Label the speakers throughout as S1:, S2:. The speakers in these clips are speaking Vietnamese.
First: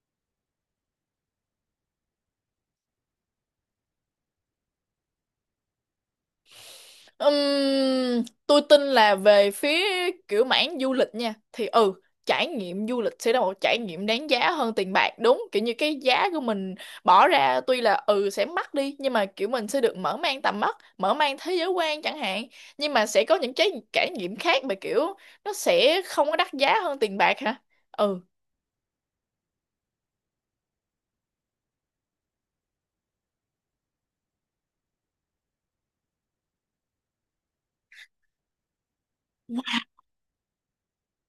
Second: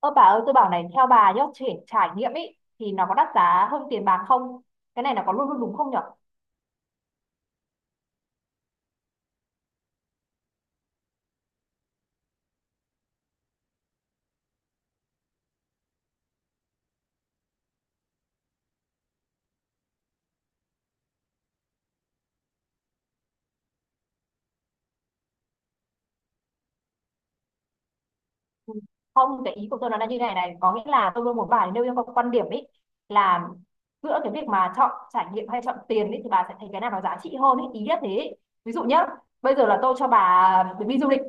S1: Ơ bà ơi, tôi bảo này, theo bà nhá, trải nghiệm ấy thì nó có đắt giá hơn tiền bạc không? Cái này nó có luôn luôn đúng không nhở?
S2: Tôi tin là về phía kiểu mảng du lịch nha thì trải nghiệm du lịch sẽ là một trải nghiệm đáng giá hơn tiền bạc, đúng kiểu như cái giá của mình bỏ ra tuy là sẽ mắc đi, nhưng mà kiểu mình sẽ được mở mang tầm mắt, mở mang thế giới quan chẳng hạn. Nhưng mà sẽ có những cái trải nghiệm khác mà kiểu nó sẽ không có đắt giá hơn tiền bạc hả? ừ
S1: Không, cái ý của tôi nó là như này này, có nghĩa là tôi luôn muốn bài nêu yêu cầu quan điểm ấy, là giữa cái việc mà chọn trải nghiệm hay chọn tiền ấy thì bà sẽ thấy cái nào nó giá trị hơn ấy, ý nhất thế ấy. Ví dụ nhá, bây giờ là tôi cho bà chuyến đi du lịch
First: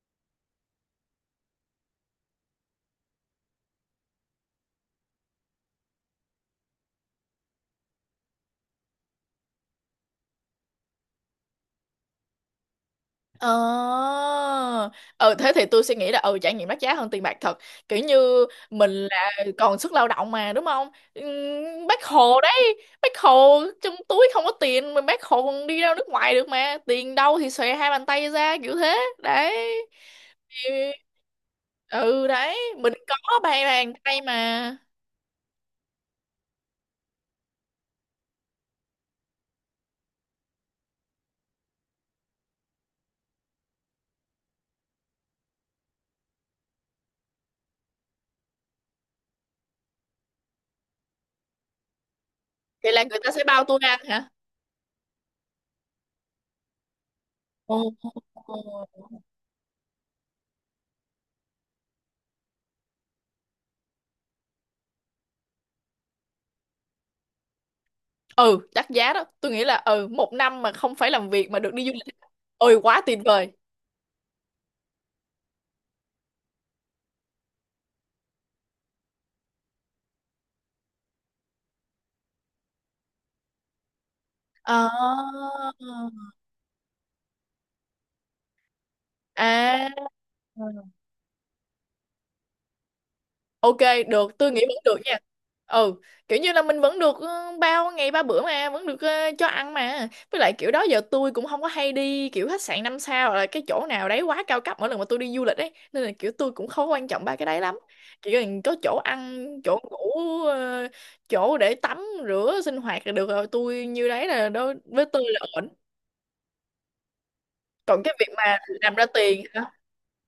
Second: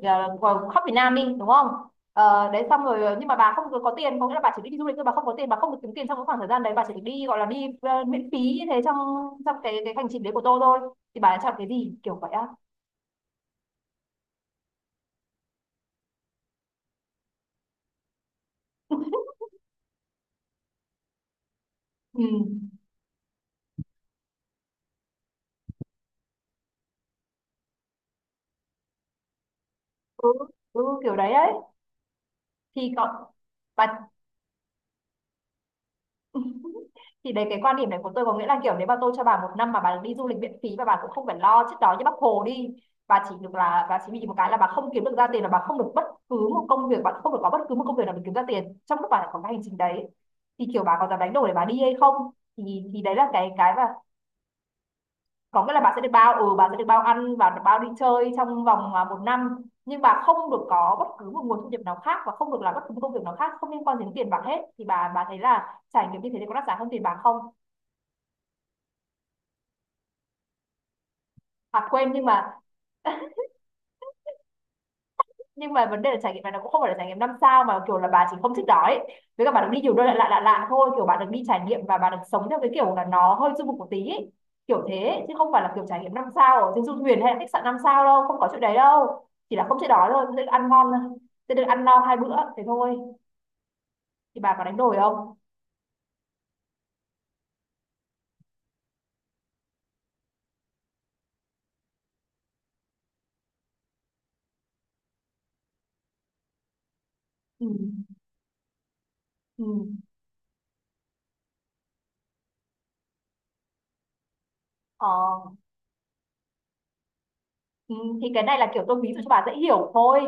S1: khắp Việt Nam đi, đúng không? Đấy, xong rồi nhưng mà bà không có tiền, có nghĩa là bà chỉ đi du lịch thôi, bà không có tiền, bà không được kiếm tiền trong cái khoảng thời gian đấy, bà chỉ được đi gọi là đi miễn phí như thế trong trong cái hành trình đấy của tôi thôi, thì bà đã chọn cái gì kiểu vậy á?
S2: Ờ Thế thì tôi suy nghĩ là trải nghiệm đắt giá hơn tiền bạc thật. Kiểu như mình là còn sức lao động mà, đúng không? Bác
S1: Ừ.
S2: Hồ đấy, bác Hồ trong túi không có tiền mà bác Hồ còn đi ra nước ngoài được mà, tiền đâu thì xòe hai bàn tay ra kiểu thế đấy.
S1: Ừ. Ừ,
S2: Ừ,
S1: kiểu đấy ấy.
S2: ừ, đấy
S1: Thì
S2: mình có
S1: còn
S2: ba
S1: bà,
S2: bàn tay mà.
S1: thì đấy, cái quan điểm này của tôi có nghĩa là kiểu nếu mà tôi cho bà một năm mà bà được đi du lịch miễn phí và bà cũng không phải lo chết đói như bác Hồ đi, bà chỉ được là bà chỉ bị một cái là bà không kiếm được ra tiền, là bà không được bất cứ một công việc, bà không được có bất cứ một công việc nào để kiếm ra tiền trong lúc bà lại có cái hành trình đấy, thì kiểu bà có dám đánh đổi để bà đi hay không, thì
S2: Vậy
S1: thì
S2: là
S1: đấy
S2: người
S1: là
S2: ta sẽ
S1: cái
S2: bao
S1: cái
S2: tôi
S1: và
S2: ăn hả?
S1: có nghĩa là bà sẽ được bao, ừ, bà sẽ được bao ăn và được bao đi
S2: Ồ.
S1: chơi trong vòng một năm. Nhưng bà không được có bất cứ một nguồn thu nhập nào khác và không được làm bất cứ một công việc nào khác không liên quan đến tiền bạc hết, thì bà thấy là trải nghiệm như thế thì có đắt giá hơn tiền bạc không?
S2: ừ Đắt giá đó, tôi nghĩ là một năm mà không phải làm việc mà được đi
S1: À
S2: du
S1: quên,
S2: lịch,
S1: nhưng mà
S2: ôi quá tuyệt vời.
S1: nhưng mà vấn đề là trải nghiệm này nó cũng không phải là trải nghiệm năm sao, mà kiểu là bà chỉ không thích đó ấy, với cả bà được đi nhiều nơi lạ lạ lạ lạ thôi, kiểu bà được đi trải nghiệm và bà được sống theo cái kiểu là nó hơi du mục một tí ấy. Kiểu
S2: Ờ.
S1: thế ấy. Chứ không phải là kiểu trải nghiệm năm sao ở trên du thuyền hay là khách sạn năm sao đâu, không có chuyện đấy đâu, chỉ là không
S2: À,
S1: chịu đói thôi, sẽ được ăn ngon thôi, sẽ được ăn no hai bữa thế thôi,
S2: ok, được,
S1: thì
S2: tôi
S1: bà
S2: nghĩ
S1: có
S2: vẫn
S1: đánh đổi
S2: được nha.
S1: không?
S2: Ừ, kiểu như là mình vẫn được, bao ngày ba bữa mà, vẫn được, cho ăn mà. Với lại kiểu đó giờ tôi cũng không có hay đi kiểu khách sạn năm sao hoặc là cái chỗ nào đấy quá cao cấp mỗi lần mà tôi đi du lịch ấy, nên là kiểu tôi cũng không quan trọng ba cái đấy
S1: Ừ.
S2: lắm. Chỉ cần có chỗ ăn,
S1: Ừ.
S2: chỗ ngủ, ờ, chỗ để tắm, rửa, sinh hoạt là được rồi. Tôi như đấy, là đối với
S1: Ờ.
S2: tôi là ổn.
S1: Ừ.
S2: Còn cái
S1: Thì
S2: việc
S1: cái
S2: mà
S1: này là kiểu
S2: làm
S1: tôi
S2: ra
S1: ví dụ cho
S2: tiền
S1: bà dễ hiểu thôi.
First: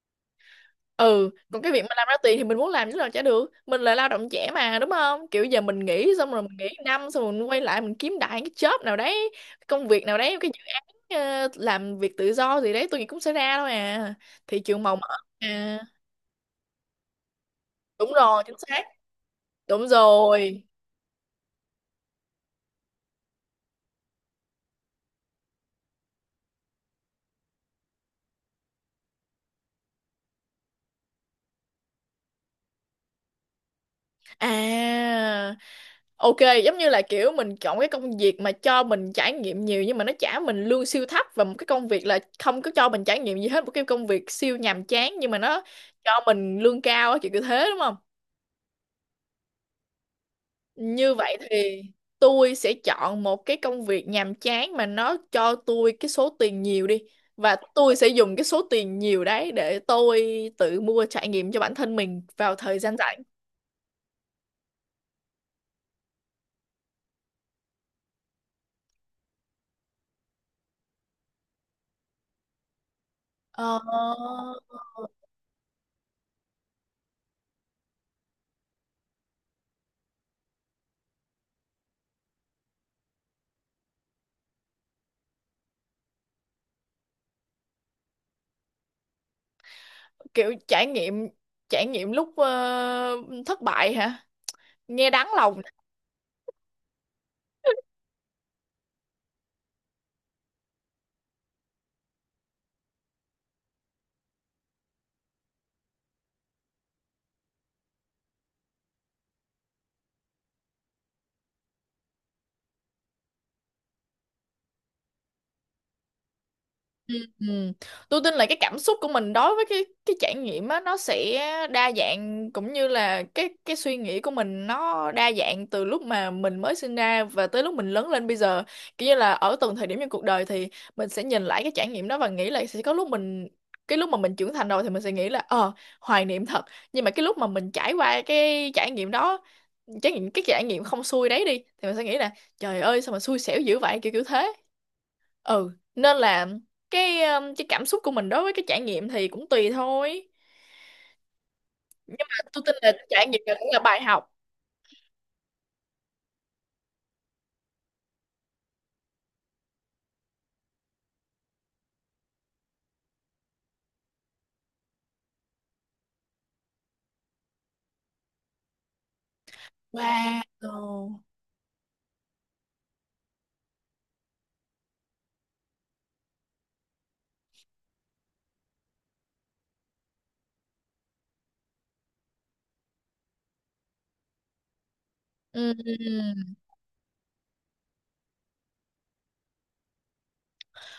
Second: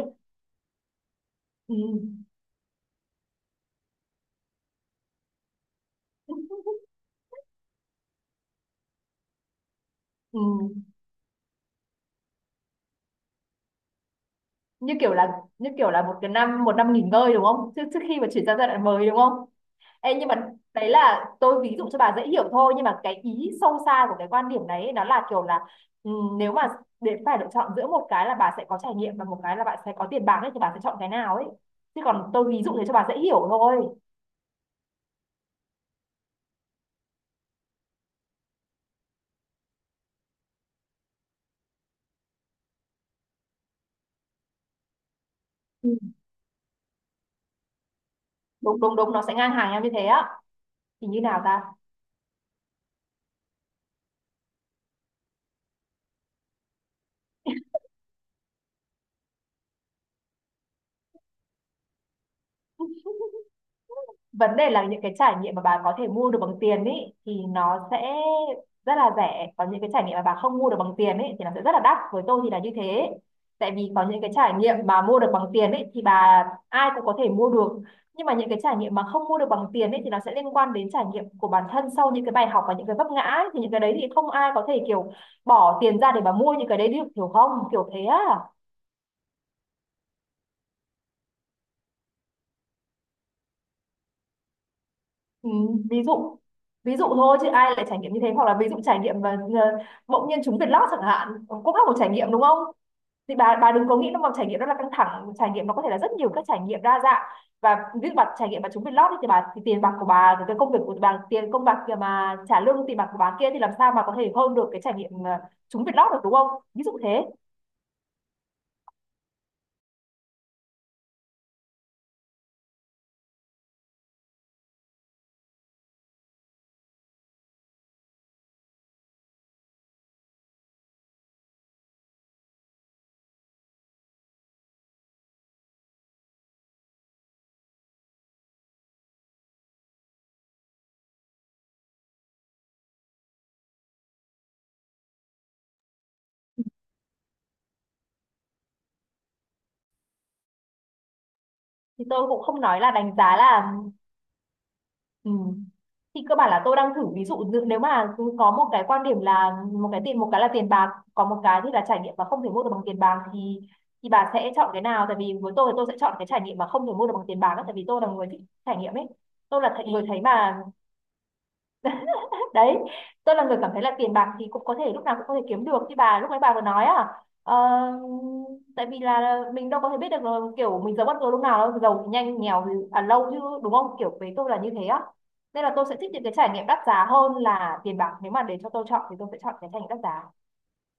S2: ừ Còn cái
S1: Ừ.
S2: việc mà làm ra tiền thì mình muốn làm chứ làm chả được, mình là lao động trẻ mà, đúng không? Kiểu giờ mình nghỉ xong rồi, mình nghỉ năm xong rồi mình quay lại mình kiếm đại cái job nào đấy, công việc nào đấy,
S1: Ừ.
S2: cái dự án, làm việc tự do gì đấy, tôi nghĩ cũng sẽ ra thôi à, thị trường
S1: như
S2: màu mỡ
S1: kiểu là như
S2: à
S1: kiểu là một cái năm, một năm nghỉ ngơi đúng không, trước trước
S2: đúng
S1: khi mà
S2: rồi
S1: chuyển
S2: chính
S1: sang giai
S2: xác
S1: đoạn mới đúng không?
S2: đúng
S1: Ê, nhưng mà
S2: rồi
S1: đấy là tôi ví dụ cho bà dễ hiểu thôi, nhưng mà cái ý sâu xa của cái quan điểm đấy ấy, nó là kiểu là, ừ, nếu mà để phải lựa chọn giữa một cái là bà sẽ có trải nghiệm và một cái là bạn sẽ có tiền bạc ấy thì bà sẽ chọn cái nào ấy, chứ còn tôi ví dụ thế cho bà dễ hiểu thôi.
S2: à. Ok, giống như là kiểu mình chọn cái công việc mà cho mình trải nghiệm nhiều nhưng mà nó trả mình lương siêu thấp, và một cái công việc là không có cho mình trải nghiệm gì hết, một cái công việc siêu nhàm chán nhưng mà nó
S1: Ừ.
S2: cho mình lương cao á, kiểu kiểu thế đúng không?
S1: Đúng đúng đúng, nó sẽ ngang hàng nhau như thế á. Thì
S2: Như
S1: như
S2: vậy
S1: nào ta?
S2: thì tôi sẽ chọn một cái công việc nhàm chán mà nó cho tôi cái số tiền nhiều đi, và tôi sẽ dùng cái số tiền nhiều đấy để tôi tự mua trải nghiệm cho bản thân mình vào thời gian rảnh.
S1: Vấn đề là những cái trải nghiệm mà bà có thể mua được bằng tiền ý thì nó sẽ rất là rẻ, còn những cái trải nghiệm mà bà không mua được bằng tiền ý thì nó sẽ rất là đắt, với tôi thì là như thế. Tại
S2: Ờ.
S1: vì có những cái trải nghiệm mà mua được bằng tiền ý thì bà ai cũng có thể mua được, nhưng mà những cái trải nghiệm mà không mua được bằng tiền ý thì nó sẽ liên quan đến trải nghiệm của bản thân sau những cái bài học và những cái vấp ngã ý. Thì những cái đấy thì không ai có thể kiểu bỏ tiền ra để mà mua những cái đấy được, hiểu không, kiểu thế á.
S2: Kiểu trải nghiệm, lúc thất bại hả? Nghe đáng
S1: Ừ,
S2: lòng.
S1: ví dụ ví dụ thôi chứ ai lại trải nghiệm như thế, hoặc là ví dụ trải nghiệm và bỗng nhiên trúng Việt Lót chẳng hạn, cũng là một trải nghiệm đúng không? Thì bà đừng có nghĩ nó mà trải nghiệm đó là căng thẳng, trải nghiệm nó có thể là rất nhiều các trải nghiệm đa dạng. Và ví dụ bà trải nghiệm bà trúng Việt Lót thì bà, thì tiền bạc của bà rồi cái công việc của bà, tiền công bạc kia mà trả lương tiền bạc của bà kia thì làm sao mà có thể hơn được cái trải nghiệm trúng Việt Lót được đúng không, ví dụ thế.
S2: Ừ. Tôi tin là cái cảm xúc của mình đối với cái trải nghiệm á, nó sẽ đa dạng cũng như là cái suy nghĩ của mình nó đa dạng từ lúc mà mình mới sinh ra và tới lúc mình lớn lên bây giờ, kiểu như là ở từng thời điểm trong cuộc đời thì mình sẽ nhìn lại cái trải nghiệm đó và nghĩ là sẽ có lúc mình cái lúc mà mình trưởng thành rồi thì mình sẽ nghĩ là hoài niệm thật. Nhưng mà cái lúc mà mình trải qua cái trải nghiệm đó, trải nghiệm cái trải nghiệm không xui đấy đi thì mình sẽ nghĩ là trời ơi sao mà xui xẻo dữ vậy, kiểu kiểu thế. Nên là cái cảm xúc của mình đối với cái trải nghiệm thì cũng tùy thôi.
S1: Thì
S2: Nhưng
S1: tôi cũng
S2: mà
S1: không
S2: tôi tin
S1: nói
S2: là
S1: là đánh
S2: trải
S1: giá
S2: nghiệm này cũng
S1: là.
S2: là bài học.
S1: Ừ. Thì cơ bản là tôi đang thử ví dụ như nếu mà cứ có một cái quan điểm là một cái tiền, một cái là tiền bạc còn một cái thì là trải nghiệm và không thể mua được bằng tiền bạc thì bà sẽ chọn cái nào, tại vì với tôi thì tôi sẽ chọn cái trải nghiệm mà không thể mua được bằng tiền bạc á, tại vì tôi là người thích trải nghiệm ấy, tôi là người thấy
S2: Wow.
S1: mà, đấy, tôi là người cảm thấy là tiền bạc thì cũng có thể lúc nào cũng có thể kiếm được như bà lúc nãy bà vừa nói à. Ờ, tại vì là mình đâu có thể biết được là kiểu mình giàu bất ngờ lúc nào đâu, giàu thì nhanh nghèo thì lâu chứ, đúng không, kiểu với tôi là như thế á. Nên là tôi sẽ thích những cái
S2: Ừm.
S1: trải nghiệm đắt giá hơn là tiền bạc, nếu mà để cho tôi chọn thì tôi sẽ chọn cái trải nghiệm đắt giá.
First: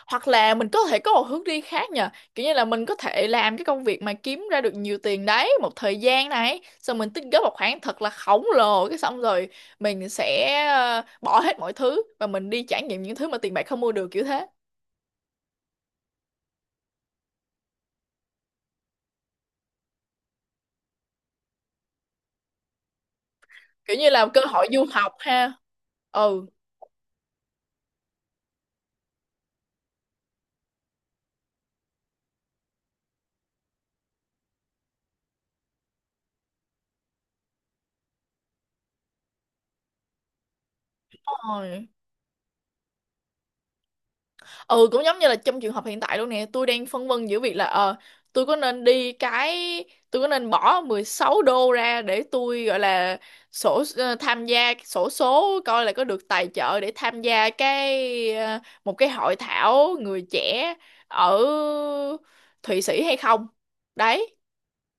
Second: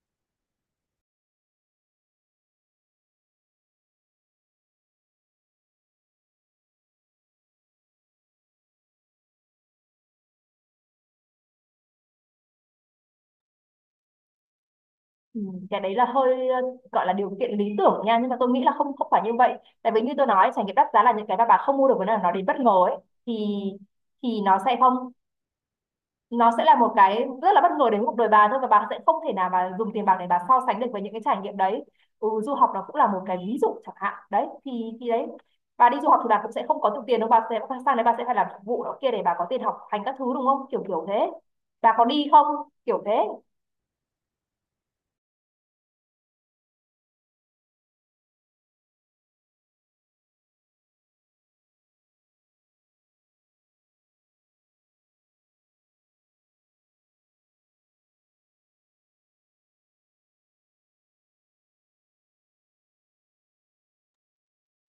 S2: Hoặc là mình có thể có một hướng đi khác nhờ. Kiểu như là mình có thể làm cái công việc mà kiếm ra được nhiều tiền đấy một thời gian này, xong mình tích góp một khoản thật là khổng lồ, cái xong rồi mình sẽ, bỏ hết mọi thứ và mình đi trải nghiệm những thứ mà tiền bạc không mua được, kiểu thế.
S1: Ừ, cái đấy là hơi gọi là điều kiện lý tưởng nha, nhưng mà tôi nghĩ là không, không phải như vậy. Tại vì như tôi nói trải nghiệm đắt giá là những cái mà bà không mua được, với là nó đến bất ngờ ấy, thì
S2: Kiểu như là cơ
S1: thì nó
S2: hội
S1: sẽ
S2: du
S1: không
S2: học ha. Ừ.
S1: nó sẽ là một cái rất là bất ngờ đến cuộc đời bà thôi, và bà sẽ không thể nào mà dùng tiền bạc để bà so sánh được với những cái trải nghiệm đấy. Ừ, du học nó cũng là một cái ví dụ chẳng hạn đấy, thì đấy, bà đi du học thì bà cũng sẽ không có được tiền đâu, bà sẽ sang đấy bà sẽ phải làm phục vụ đó kia để bà có tiền học hành các thứ đúng không, kiểu kiểu thế,
S2: Đúng rồi.
S1: bà có đi không, kiểu thế.
S2: Ừ Cũng giống như là trong trường hợp hiện tại luôn nè, tôi đang phân vân giữa việc là tôi có nên đi cái tôi có nên bỏ 16 đô ra để tôi gọi là tham gia sổ số coi là có được tài trợ để tham gia một cái hội thảo người trẻ ở Thụy Sĩ hay không đấy,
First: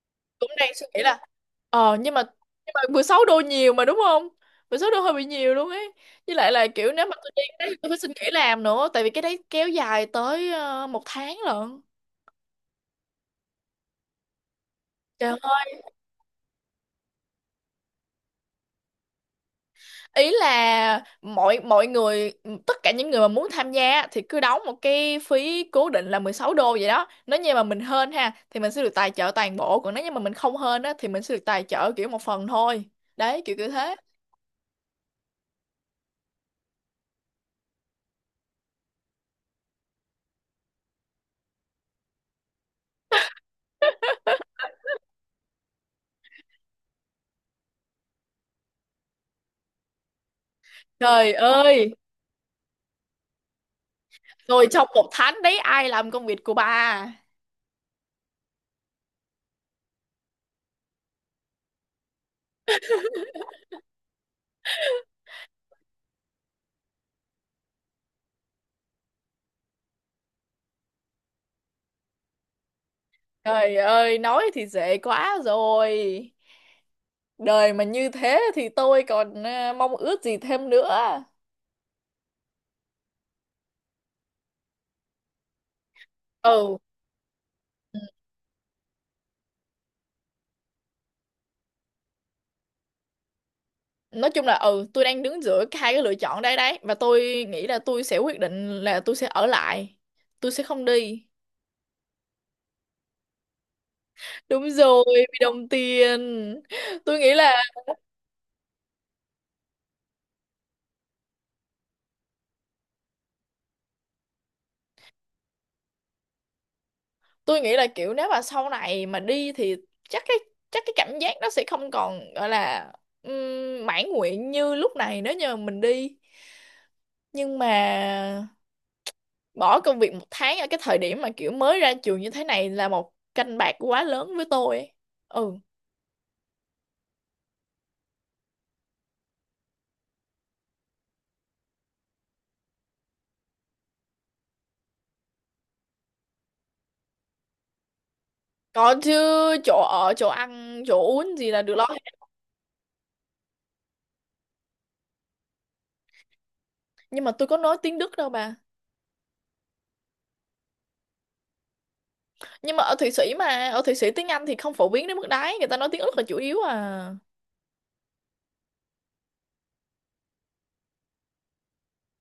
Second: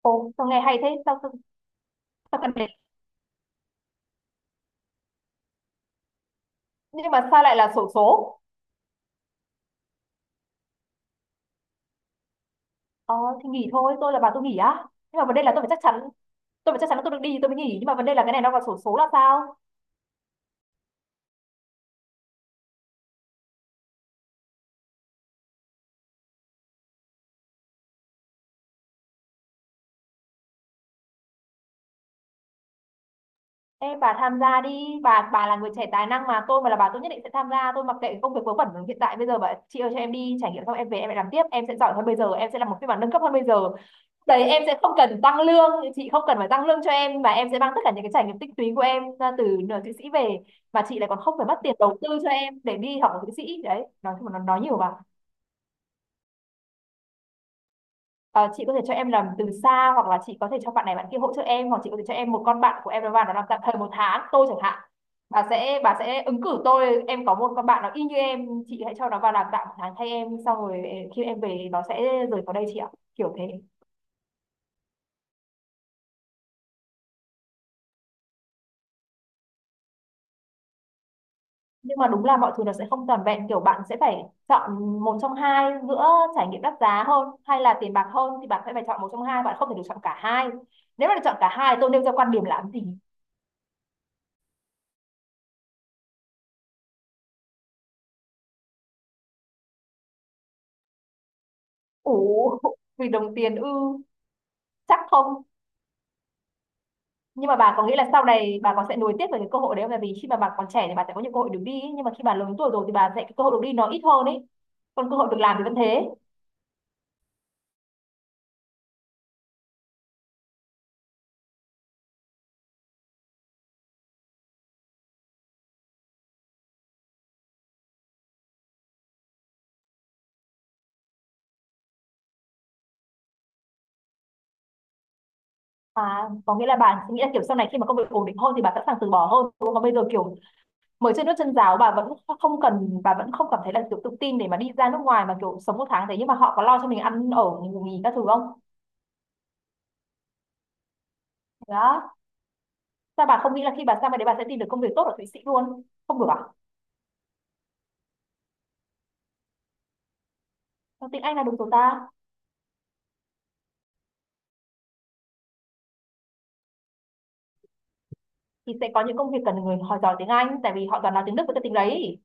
S1: Ồ sao
S2: cũng
S1: nghe
S2: đang
S1: hay
S2: suy
S1: thế,
S2: nghĩ
S1: sao
S2: là.
S1: sao,
S2: Ờ nhưng mà
S1: sao cần đến,
S2: nhưng mà 16 đô nhiều mà, đúng không? 16 đô hơi bị nhiều luôn ấy. Với lại là kiểu nếu
S1: nhưng
S2: mà
S1: mà
S2: tôi đi
S1: sao lại
S2: cái
S1: là
S2: đấy
S1: xổ
S2: tôi phải xin nghỉ
S1: số?
S2: làm nữa, tại vì cái đấy kéo dài tới, một tháng lận.
S1: ờ thì nghỉ thôi, tôi là bà tôi nghỉ á, nhưng mà vấn
S2: Trời
S1: đề là tôi phải chắc
S2: ơi,
S1: chắn, tôi phải chắc chắn là tôi được đi thì tôi mới nghỉ, nhưng mà vấn đề là cái này nó vào xổ số là sao?
S2: ý là mọi mọi người tất cả những người mà muốn tham gia thì cứ đóng một cái phí cố định là 16 đô vậy đó. Nếu như mà mình hên ha thì mình sẽ được tài trợ toàn bộ, còn nếu như mà mình không hên á thì mình sẽ được tài trợ kiểu một phần thôi. Đấy, kiểu kiểu
S1: Ê,
S2: thế.
S1: bà tham gia đi, bà là người trẻ tài năng mà, tôi mà là bà tôi nhất định sẽ tham gia, tôi mặc kệ công việc vớ vẩn hiện tại bây giờ. Bà chị ơi, cho em đi trải nghiệm xong em về em lại làm tiếp, em sẽ giỏi hơn bây giờ, em sẽ làm một phiên bản nâng cấp hơn bây giờ, đấy, em sẽ không cần tăng lương, chị không cần phải tăng lương cho em mà em sẽ mang tất cả những cái trải nghiệm tích lũy của em ra từ nửa Thụy Sĩ về, mà chị lại còn không
S2: Trời
S1: phải mất tiền đầu
S2: ơi,
S1: tư cho em để đi học ở Thụy Sĩ, đấy, nói chung là nó nói
S2: rồi
S1: nhiều bà.
S2: trong một tháng đấy ai làm công việc của bà?
S1: Ờ, chị có thể cho em làm từ xa hoặc là chị có thể cho bạn này bạn kia hỗ trợ em, hoặc chị có thể cho em một con bạn của em nó vào nó làm tạm thời một tháng, tôi chẳng hạn bà sẽ ứng cử tôi, em có một con bạn nó y như em, chị hãy cho nó vào làm tạm một tháng thay em, xong rồi khi em về nó sẽ rời khỏi đây chị ạ, kiểu thế.
S2: Trời ơi, nói thì dễ quá rồi. Đời mà như thế thì tôi còn, mong ước gì thêm nữa.
S1: Nhưng mà đúng là mọi thứ nó sẽ không toàn vẹn, kiểu bạn sẽ phải chọn một trong hai, giữa trải nghiệm đắt
S2: Ừ,
S1: giá hơn hay là tiền bạc hơn thì bạn sẽ phải chọn một trong hai, bạn không Thể được chọn cả hai. Nếu mà được chọn cả hai tôi nêu ra quan điểm làm gì?
S2: nói chung là, tôi đang đứng giữa hai cái lựa chọn đây đấy, và tôi nghĩ là tôi sẽ quyết định là tôi sẽ ở lại. Tôi sẽ không đi.
S1: Ủ, vì đồng tiền ư?
S2: Đúng
S1: Chắc
S2: rồi,
S1: không?
S2: vì đồng tiền. Tôi nghĩ
S1: Nhưng mà
S2: là
S1: bà có nghĩ là sau này bà còn sẽ nối tiếp về cái cơ hội đấy không? Tại vì khi mà bà còn trẻ thì bà sẽ có nhiều cơ hội được đi ấy. Nhưng mà khi bà lớn tuổi rồi thì bà sẽ cái cơ hội được đi nó ít hơn ấy, còn cơ hội được làm thì vẫn thế.
S2: tôi nghĩ là kiểu nếu mà sau này mà đi thì chắc cái chắc cái cảm giác nó sẽ không còn gọi là, mãn nguyện như lúc này nếu như mình đi. Nhưng mà bỏ công việc một tháng ở cái thời điểm mà kiểu mới ra trường như thế này là một canh bạc quá lớn với tôi ấy. Ừ,
S1: À, có nghĩa là bà nghĩ là kiểu sau này khi mà công việc ổn định hơn thì bà sẵn sàng từ bỏ hơn đúng không? Còn bây giờ kiểu mới chân nước chân giáo bà vẫn không cần, bà vẫn không cảm thấy là kiểu tự tin để mà đi ra nước ngoài mà kiểu sống một tháng thế. Nhưng mà họ có lo cho mình ăn ở ngủ nghỉ các thứ không?
S2: còn chứ, chỗ ở chỗ ăn chỗ uống gì là được lo
S1: Đó,
S2: hết.
S1: sao bà không nghĩ là khi bà sang bên đấy bà sẽ tìm được công việc tốt ở Thụy Sĩ luôn? Không được à?
S2: Nhưng mà tôi có nói tiếng Đức đâu bà.
S1: Tiếng Anh là đúng rồi ta,
S2: Nhưng mà ở Thụy Sĩ tiếng Anh thì không phổ biến đến mức đấy, người ta nói tiếng Đức là chủ yếu à.
S1: thì sẽ có những công việc cần người họ giỏi tiếng Anh tại vì họ toàn nói tiếng Đức với cái tiếng đấy.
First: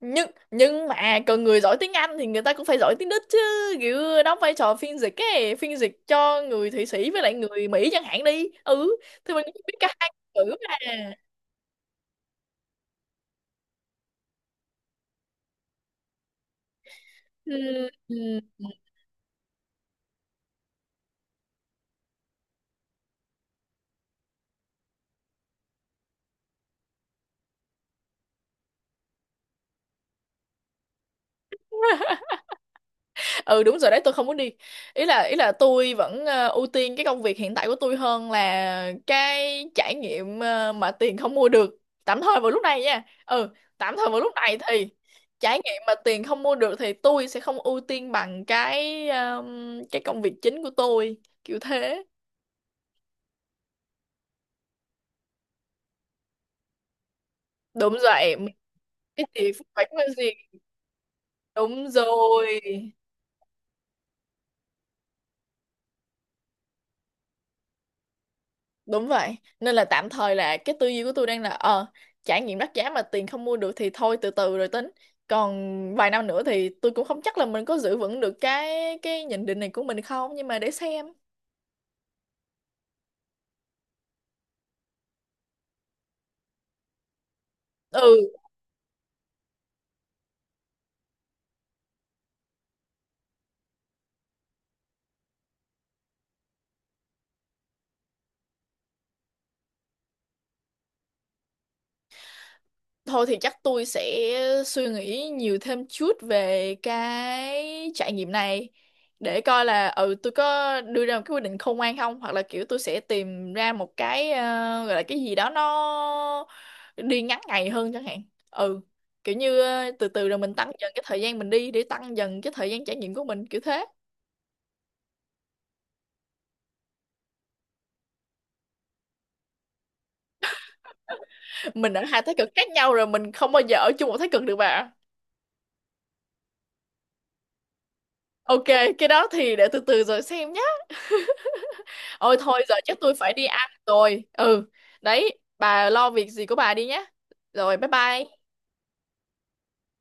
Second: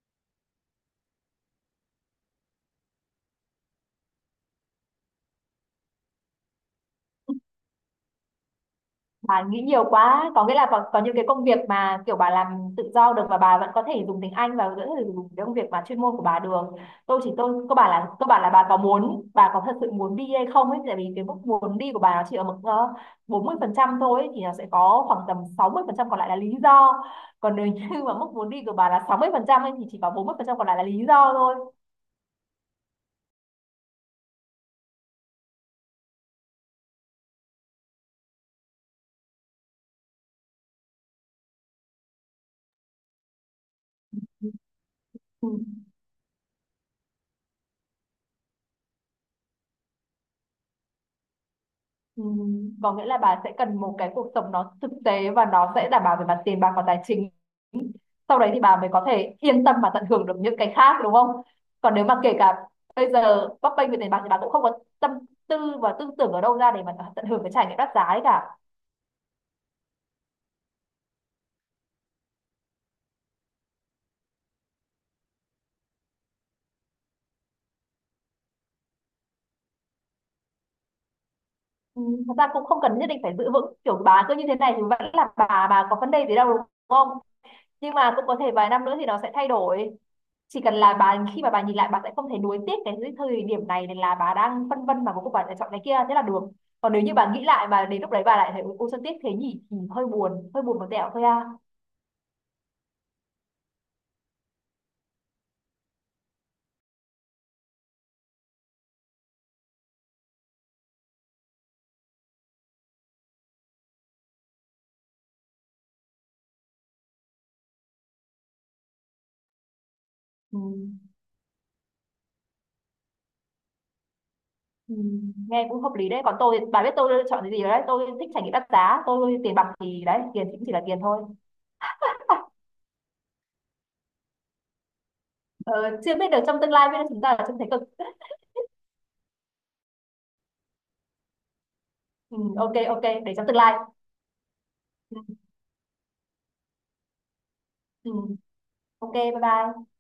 S2: Nhưng mà cần người giỏi tiếng Anh thì người ta cũng phải giỏi tiếng Đức chứ. Kiểu đóng vai trò phiên dịch ấy, phiên dịch cho người Thụy Sĩ với lại người Mỹ chẳng hạn đi. Ừ thì
S1: Bà
S2: mình
S1: nghĩ
S2: biết
S1: nhiều
S2: cả hai
S1: quá, có nghĩa
S2: ngữ
S1: là
S2: mà.
S1: có những cái công việc mà kiểu bà làm tự do được và bà vẫn có thể dùng tiếng Anh và vẫn có thể dùng cái công việc mà chuyên môn của bà được. tôi chỉ tôi có
S2: Ừ.
S1: bà là cơ
S2: Ừ.
S1: bản là bà có muốn, bà có thật sự muốn đi hay không ấy, tại vì cái mức muốn đi của bà nó chỉ ở mức 40 phần trăm thôi ấy, thì nó sẽ có khoảng tầm 60 phần trăm còn lại là lý do. Còn nếu như mà mức muốn đi của bà là 60 phần trăm ấy, thì chỉ có 40 phần trăm còn lại là lý do thôi.
S2: Ừ, đúng rồi đấy, tôi không muốn đi. Ý là tôi vẫn, ưu tiên cái công việc hiện tại của tôi hơn là cái trải nghiệm, mà tiền không mua được tạm thời vào lúc này nha tạm thời vào lúc này thì
S1: Ừ.
S2: trải nghiệm mà tiền không mua được thì tôi sẽ không ưu tiên bằng cái công việc chính của tôi, kiểu thế.
S1: Ừ, có nghĩa là bà sẽ cần một cái cuộc sống nó thực tế và nó sẽ đảm bảo về mặt tiền bạc và tài chính,
S2: Đúng rồi.
S1: sau đấy thì bà mới có
S2: Cái
S1: thể
S2: tiền
S1: yên tâm
S2: phải
S1: và
S2: có
S1: tận
S2: gì.
S1: hưởng được những cái khác đúng không?
S2: Đúng
S1: Còn nếu mà kể
S2: rồi.
S1: cả bây giờ bấp bênh về tiền bạc thì bà cũng không có tâm tư và tư tưởng ở đâu ra để mà tận hưởng cái trải nghiệm đắt giá ấy cả.
S2: Đúng vậy, nên là tạm thời là cái tư duy của tôi đang là, trải nghiệm đắt giá mà tiền không mua được thì thôi, từ từ rồi tính. Còn vài năm nữa thì tôi cũng không chắc là mình có giữ vững được cái nhận định này của mình không, nhưng mà để xem.
S1: Ừ, thật ra cũng không cần nhất định phải giữ vững, kiểu bà cứ như thế này thì vẫn là bà có vấn đề gì đâu đúng không? Nhưng
S2: Ừ.
S1: mà cũng có thể vài năm nữa thì nó sẽ thay đổi. Chỉ cần là bà khi mà bà nhìn lại bà sẽ không thấy nuối tiếc cái thời điểm này, nên là bà đang phân vân mà cuối cùng bà lại chọn cái kia thế là được. Còn nếu như bà nghĩ lại mà đến lúc đấy bà lại thấy ôi sao tiếc thế nhỉ thì hơi buồn, hơi buồn một tẹo thôi à.
S2: Thôi thì chắc tôi sẽ suy nghĩ nhiều thêm chút về cái trải nghiệm này, để coi là tôi có đưa ra một cái quyết định khôn ngoan không, hoặc là kiểu tôi sẽ tìm ra một gọi là cái gì đó nó đi ngắn ngày hơn chẳng hạn. Ừ, kiểu như, từ từ rồi mình
S1: Ừ.
S2: tăng dần cái thời gian mình đi để tăng dần cái thời gian trải nghiệm của mình, kiểu thế.
S1: Ừ. Nghe cũng hợp lý đấy. Còn tôi thì bà biết tôi chọn cái gì rồi đấy, tôi thích trải nghiệm đắt giá, tôi tiền bạc thì đấy, tiền thì cũng chỉ là tiền thôi.
S2: Mình ở hai thái cực khác nhau rồi, mình không bao giờ ở chung một thái cực được bà.
S1: ờ, Chưa biết được trong tương lai biết đâu chúng ta là trông thấy cực.
S2: Ok, cái đó thì để từ từ rồi xem nhé. Ôi
S1: Ừ,
S2: thôi
S1: ok
S2: giờ chắc
S1: ok
S2: tôi phải
S1: để
S2: đi
S1: trong tương
S2: ăn
S1: lai.
S2: rồi. Ừ,
S1: Ừ,
S2: đấy, bà lo việc gì của bà đi nhé. Rồi bye
S1: ừ.
S2: bye.
S1: Ok bye bye.